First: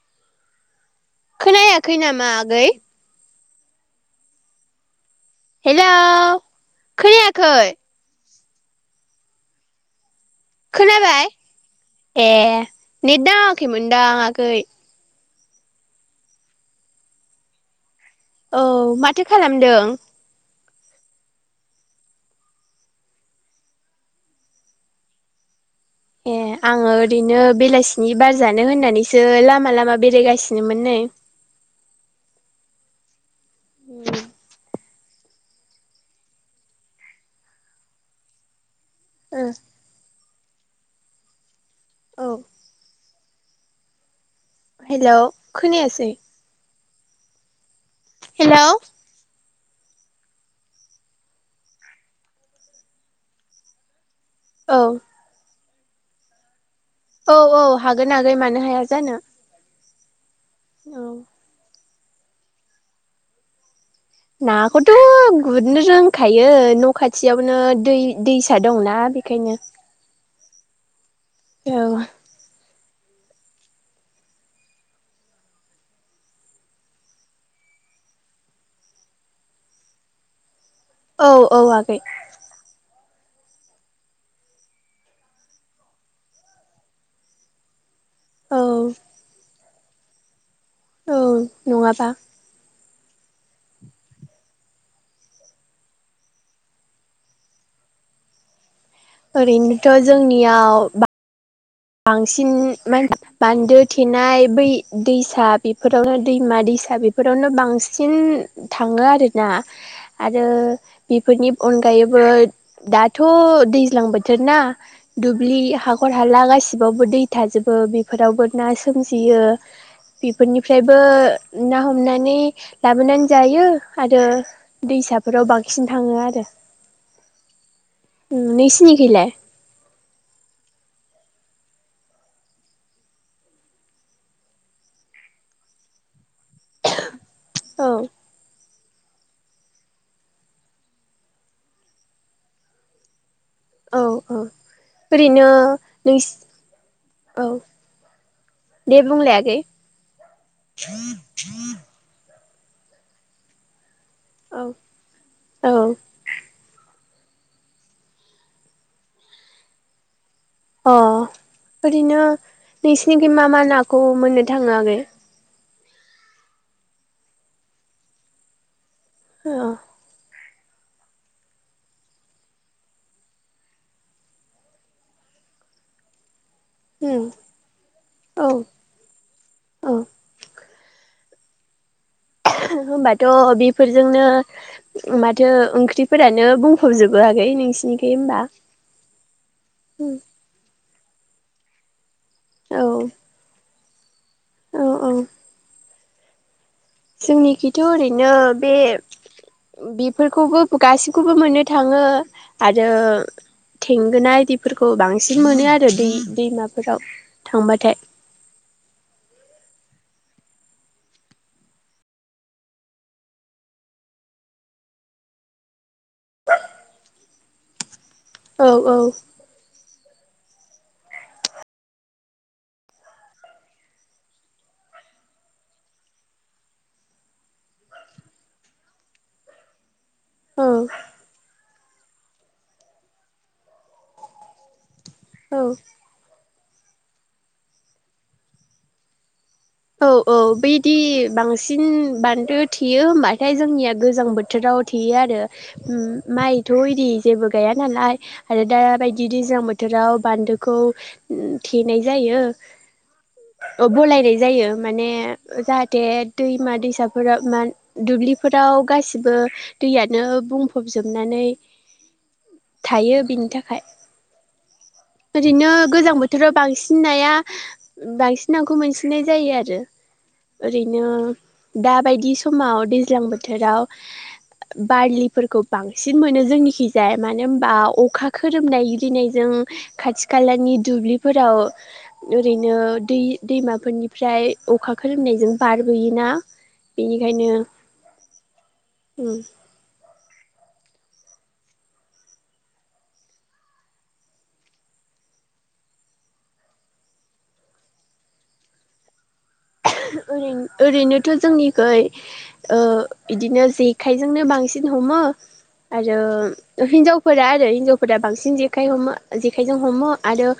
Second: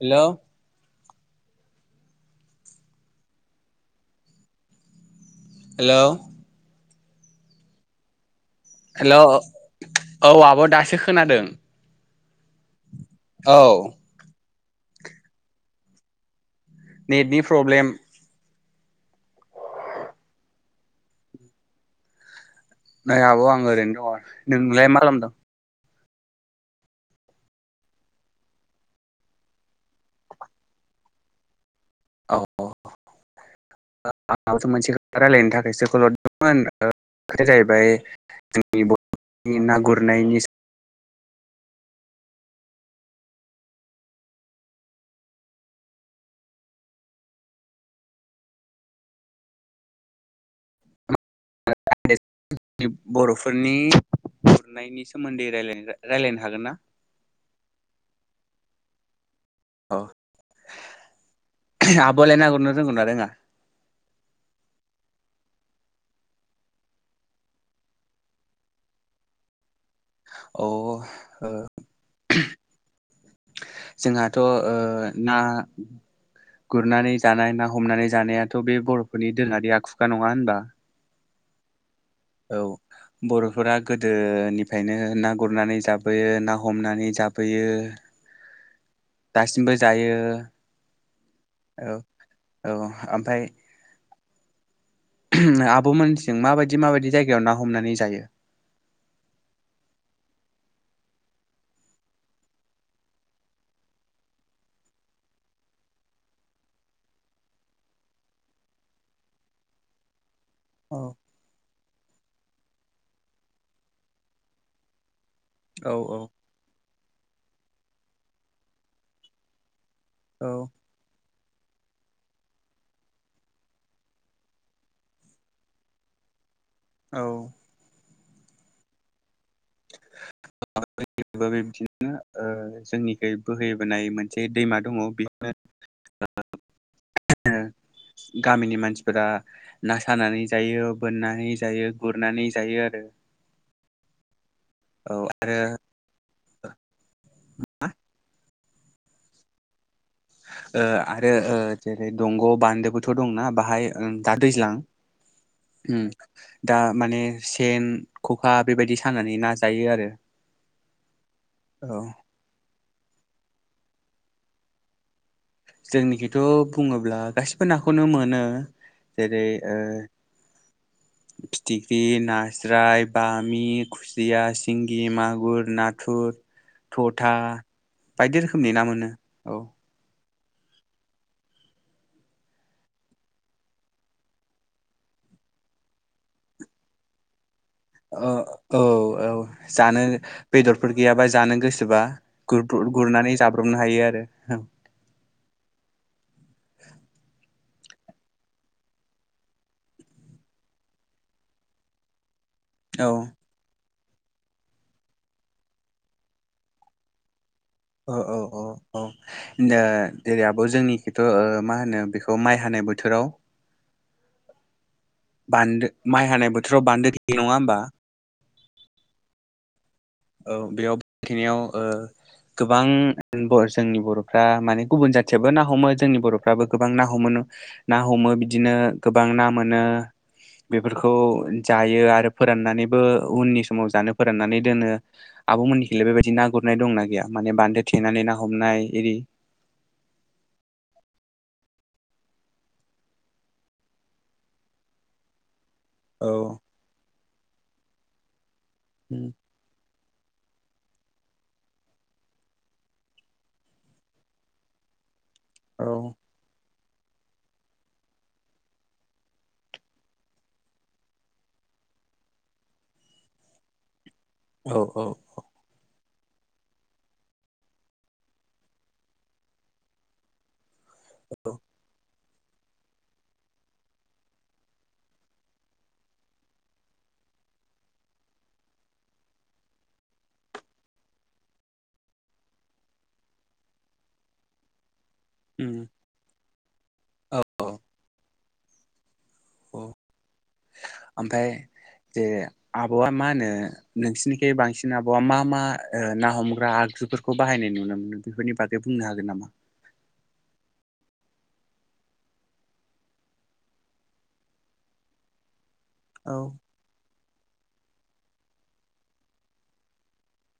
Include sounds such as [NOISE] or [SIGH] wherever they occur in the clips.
हेल' खोनायाखै नामा आगै हेलौ हेल' खोनायाखै हेल' औ आब' दासो खोनाबाय खोनादों। ए नेद औ खैमोनदां आगै। नेटनि प्रब्लेम। औ माथो खालामदों। नै आब' आं ओरैनो दङ नोंलाय मा खालामदों। ए आङो ओरैनो बेलासिनि बार जानो होननानैसो लामा लामा बेरायगासिनोमोन नै। [UNINTELLIGIBLE] औ आं मोनसे। रायलायनो थाखायसो खलरदोंमोन बे जाहैबाय। नि ओ बर'नि ना गुरनायनि औ। हेल' खोनायासै हेल'। बर'फोरनि औ गुरनायनि सोमोन्दै रायलायनो हागोन ना औ औ हागोन आगै मानो हाया जानो। औ औ। आब'लाय नागुरनो रोंगौना रोङा। नाखौथ' गुरनो रोंखायो न' खाथियावनो दै दैसा दंना। बेखायनो अ औ [UNINTELLIGIBLE] जोंहाथ' ना। गुरनानै जानाय ना हमनानै जानायाथ' बे बर'फोरनि दोनारि आखुखा नङा होनबा। औ औ आगै। औ बर'फोरा गोदोनिफ्रायनो ना गुरनानै जाबोयो ना हमनानै जाबोयो औ दासिमबो जायो औ नङाबा ओमफाय आब मोनथिं माबायदि माबायदि जायगायाव ना हमनानै जायो? ओरैनोथ' जोंनियाव बा बांसिन मा [UNINTELLIGIBLE] बान्दो थेनाय बै दैसा बेफोरावनो दैमा दै फिसा बेफोरावनो बांसिन थांङो आरोना आरो औ बेफोरनि अनगायैबो दाथ' दैज्लां बोथोर ना दुब्लि औ हखर औ हाला गासि बावबो दै थाजोबो बेफोरावबो ना सोमजियो औ बेफोरनिफ्रायबो ना हमनानै लाबोनानै जायो आरो दैसाफोराव बांसिन थाङो आरो औ नोंसिनिखैलाय? [UNINTELLIGIBLE] बिदिनो ओ जोंनिखै बोहैबोनाय मोनसे दैमा दङ बेखौनो [UNINTELLIGIBLE] [INAUDIBLE] गामिनि मानसि फोरा ना सानानै जायो बोननानै जायो गुरनानै जायो आरो औ औ औ ओरैनो आरो नोंसि औ दे बुंलाय आगै ओ आरो ओ जेरै दंग' बान्दोबोथ' दंना बाहाय ओं दा औ दैज्लां औ उ दा माने सेन ख'खा बेबायदि सानानै ना जायो आरो अ औ ओरैनो नोंसिनिखै मा मा नाखौ मोननो थाङो आगै? जोंनिखिथ' बुङोब्ला गासिबो नाखौनो मोनो जेरै अ ओ [INAUDIBLE] फिथिख्रि नास्राय बामि खुसिया सिंगि मागुर नाथुर उम थथा बायदि औ रोखोमनि ना मोनो औ आहम होनबाथ' बेफोरजोंनो माथो ओंख्रिफोरानो बुंफबजोबो आरो बै नोंसि ओ औ औ जानो उम बेदरफोर गैयाबा जानो गोसोबा औ गुरदर गुरनानै जाब्रबनो हायो आरो औ औ जोंनिखैथ' ओरैनो बे बेफोरखौबो गासैखौबो मोननो थाङो आरो औ थेंगोना इदिफोरखौ बांसिन मोनो आरो दै दैमाफोराव थांबाथाय ओ औ औ औ नो जेरै आब' जोंनिखथ' ओ मा होनो बेखौ माइ हानाय बोथोराव बान्दो माइ हानाय बोथोराव बान्दो थयो नङा होमबा औ औ औ बेयाव बेखिनियाव ओ गोबां उ बर जोंनि बर'फ्रा माने गुबुन जाथियबो ना हमो जोंनि बर'फ्राबो गोबां ना हमो ना हमो बिदिनो गोबां ना मोनो औ बेफोरखौ जायो आरो फोराननानैबो उननि समाव जानो फोराननानै दोनो औ आब मोनिखैलाय बेबायाददि ना गुरनाय दंना गैया माने बान्दो थेनानै ना हमनाय इदि औ औ बैदि बांसिन बानदो थियो होमबाथाय जोंनिया गोजां बोथोराव आव थेयो आरो औ माइथ' इदि जेबो गाया नालाय आरो द बायदि दैज्लां बोथोराव बान्दोखौ थेनाय जायो ओ बलायनाय जायो माने औ जाहाथे दैमा-दैस साफोरा मा दुब्लिफोराव गासिबो दैयानो बुंफबजोबनानै थायो बेनि थाखाय औ-औ-औ ओरैनो गोजां बोथोराव बांसिन नाया बांसिन नाखौ मोनसिननाय जायो आरो ओरैनो औ दाबायदि समाव दैज्लां बोथोराव बारलिफोरखौ बांसिन मोनो जोंनिखिजाय मानो होनबा अखा खोरोमनाय गिनायजों खाथि खालानि दुब्लिफोराव ओरैनो दै दैमा फोरनिफ्राय अखा खोरोमनायजों बारबोयोना बेनिखायनो औ ओम आमफाय जे आब'आ मा होनो नोंसिनिखै बांसिन आब'आ मा-मा ओ ना हमग्रा आगजुफोरखौ बाहायनाय नुनो मोनो बेफोरनि बागै बुंनो हागोन नामा [UNINTELLIGIBLE] ओरैनो ओरैनोथ' जोंनिखै ओ इदिनो जेखायजोंनो बांसिन हम मो आरो औ हिनजाव फोरा आरो हिनजावफोरा बांसिन जेखाइ हमो जेखायजों हमो आरो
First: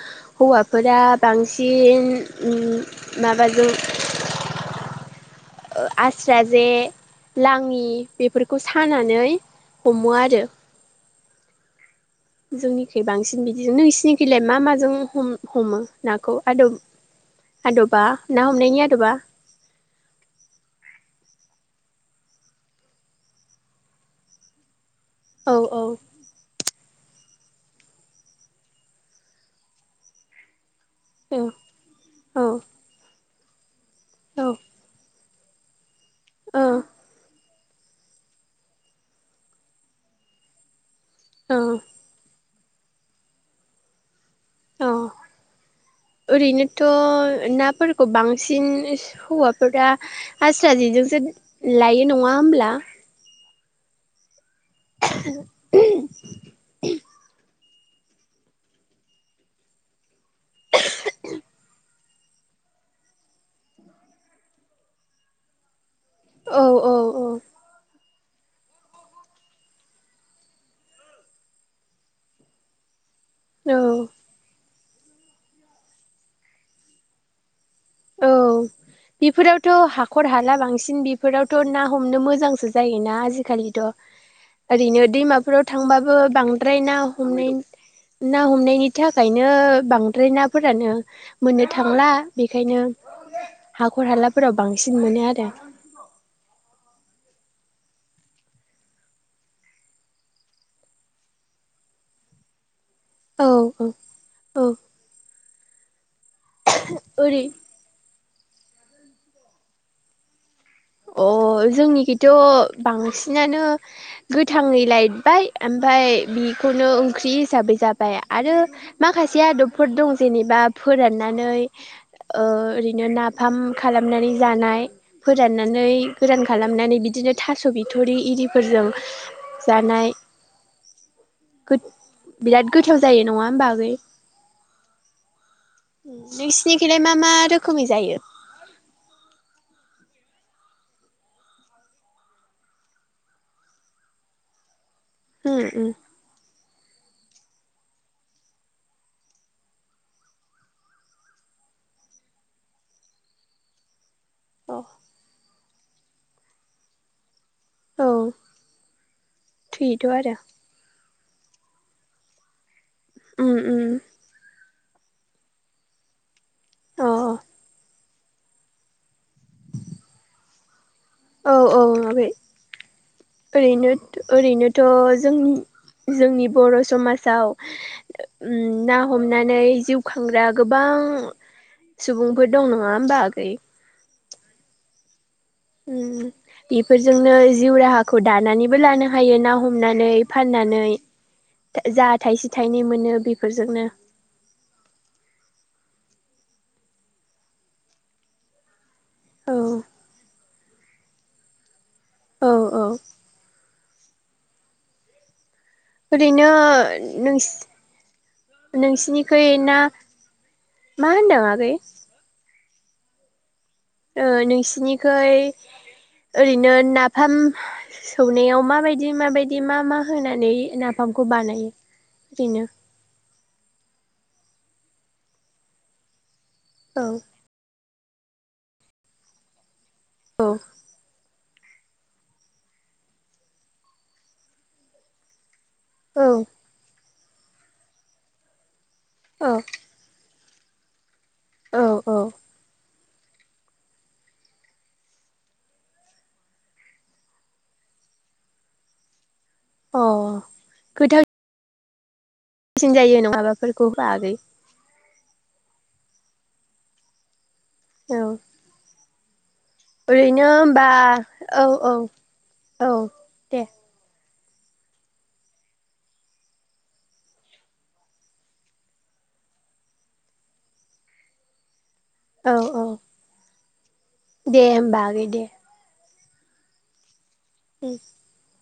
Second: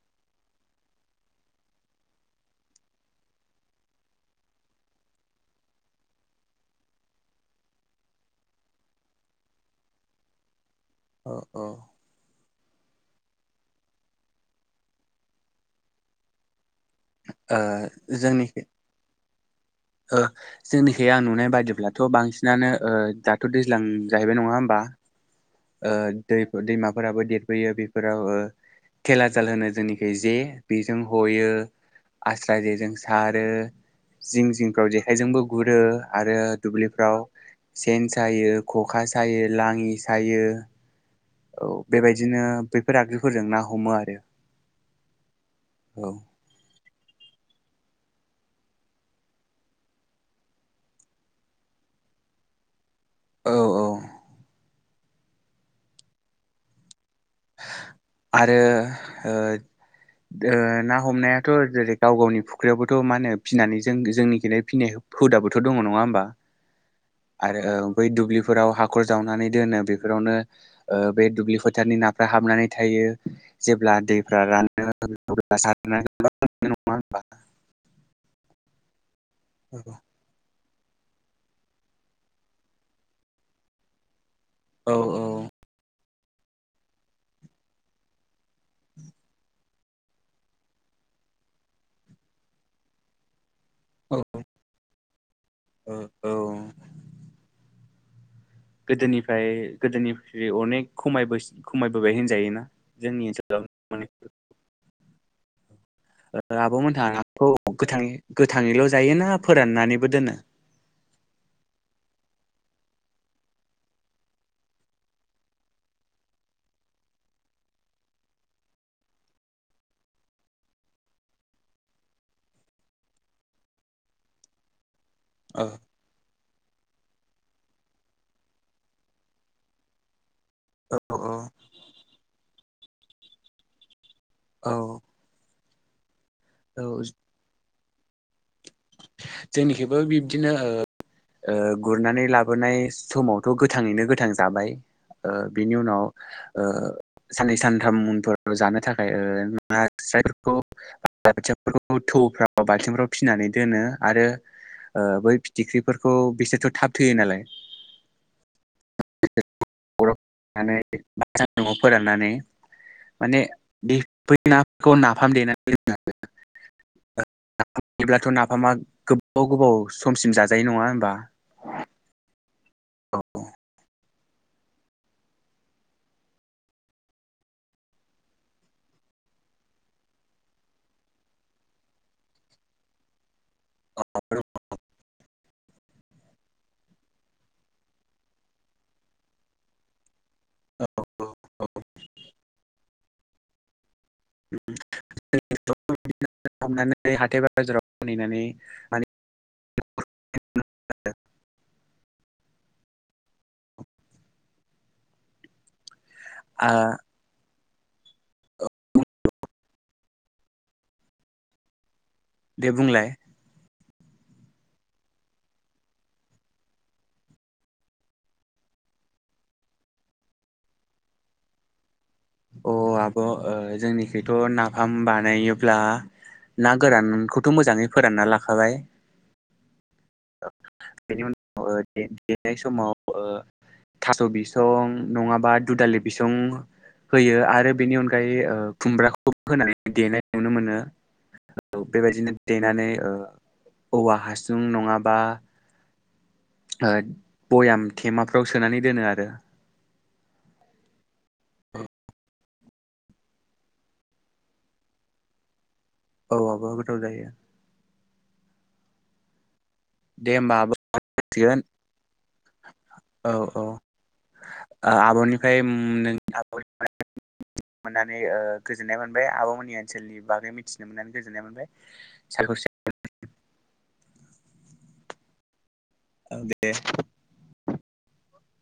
हौवाफोरा बांसि इन ओम माबाजों ओ आस्रा जे लाङि बेफोरखौ सानानै हमो आरो ओ औ जोंनिखै बांसिन बिदि नोंसिनिखैलाय मा माजों हम हमो नाखौ आदब आदबा ना जोंनिखै हमनायनि आदबा ओ जोंनिखै आं नुनाय बायदिब्लाथ' बांसिनानो ओ दाथ' दैज्लां जाहैबाय नङा होमबा औ औ ओ दैब दैमा फोराबो देरबोयो बेफोराव ओ खेला जाल होनो जोंनिखै जे बेजों औ हयो आस्रा औ जेजों सारो जिं जिंफ्राव जेखायजोंबो गुरो आरो औ दुब्लिफ्राव सेन सायो ख'खा सायो लाङि सा हायो औ बेबायदिनो बेफोर आगजुफोरजों ना हमो आरो औ औ ओरैनो थ' नाफोरखौ बांसिन हौवाफोरा आस्रा जेजोंसो लायो नङा होमब्ला औ-औ [UNINTELLIGIBLE] आरो ओ दो ना हमनायाथ' जेरै गाव गावनि फुख्रियावबोथ' मा होनो फिनानै जों जोंनिखैनो फिनाय हुदाबोथ' दङ नङा होमबा। बा औ औ औ आरो औ बै दुब्लिफोराव हाखर जावनानै दोनो बेफोरावनो ओ बे दुब्लि फोथारनि ना फ्रा हाबनानै थायो औ जेब्ला दैफ्रा रान [UNINTELLIGIBLE] औ इफोरावथ' औ हाखर हाला बांसि इफोरावथ' ना हमनो मोजांसो जायोना आजिखालिथ' औ ओरैनो औ दैमाफोराव थांबाबो बांद्राय ना हमनाय ना हमनायनि थाखायनो बांद्राय नाफोरानो मोननो थांला बे खायनो हाखर हालाफोराव बांसिन मोनो आरो औ औ गोदोनिफ्राय गोदोनिफ्रि अनेख खमायबोसि खमायबोबाय होनजायोना। जोंनि ओनसोलाव माने औ-औ-औ ओ आब'मोनहा खौ गोथां गोथाङैल' जायो ना फोराननानैबो दोनो? अ जोंनिखिथ' बांसिनानो गोथाङै लायबाय आमफाय बेखौनो ओंख्रि हिसाबै जाबाय आरो माखासे आदबफोर दं जेनेबा फोर फाननानै ओ ओरैनो नाफाम खालामनानै जानाय औ नानै गोरान खालामनानै बिदिनो थास' बिथरि इरिफोरजों जानाय औ औ गो बिराद गोथाव जायो नङा होमबा आगै औ औ नोंसिनिखलाय मा मा रोखोमै जायो? जोंनिखबो बिब्दिनो ओ गुरनानै लाबोनाय समावथ' गोथाङैनो गोथां जाबाय ओ उम बिनि उम उनाव ओ साननै सानथाम उनफोराव जानो थाखाय ओ [UNINTELLIGIBLE] थौफ्राव बालथिंफ्राव फिनानै दोनो आरो बै फिथिख्रिफोरखौ बिसोरथ' थाब थैयो नालाय औ थैयोथ' आरो सानदुंआव फोराननानै माने उम उम नाफाम देनानै अ लेब्लाथ' ना नाफामा गोबाव गोबाव समसिम जाजायो नङा होमबा औ औ आगै औ ओरैनो ओरैनोथ' जोंनि जोंनि बर' समाजाव ना हमनानै जिउ खांग्रा गोबां गोबां सुबुंफोर दं नङा होमबा आगै [UNINTELLIGIBLE] उम बेफोरजोंनो जिउ राहाखौ दानानैबो लानो हायो ना हमनानै औ फाननानै जा थाइसे थाइनै मोनो बेफोरजोंनो हाथाय बाजाराव फहैनानै माने औ [INAUDIBLE] औ औ ओरैनो ओ नों नोंसिनिखै ना मा होनदों आगै दे बुंलाय। ओ नोंसिनिखै ओरैनो नाफाम सौनायाव माबायदि माबायदि मा मा होनानै नाफाम खौ बानायो? अ आब'ओजोंनिखैथ' नाफाम बानायोल्बा ना ओरैनो औ गोरानखौथ' मोजाङै फोरानना लाखाबाय ओ औ सिनि अनगा ओ दे देनाय समाव ओ थास' बिसं नङाबा दुदालि बिसं औ होयो आरो बेनि अनगायै ओ खुमब्राखौ होनानै देनाय नुनो मोनो औ [UNINTELLIGIBLE] औ बेबायदिनो देनानै ओ औवा हासुं नङाबा ओ बयाम थेमाफ्राव सोनानै दोनो आरो। अ खैथा सिन जायो न माबाफोरखौ होबा आगै? औ आब''गोथाव जायो। औ। दे ओरैनो होमबा आब' होनबा जासिगोन औ औ औ दे। ओ आब'निफ्राय ओम नों आब'निफ्राय मोननानै गोजोननाय मोनबाय आब'मोननि ओनसोलनि बागै मिथिनो मोननानै गोजोननाय मोनबाय। औ साबायखर औ। दे होमबा आगै दे। औ दे। [UNINTELLIGIBLE]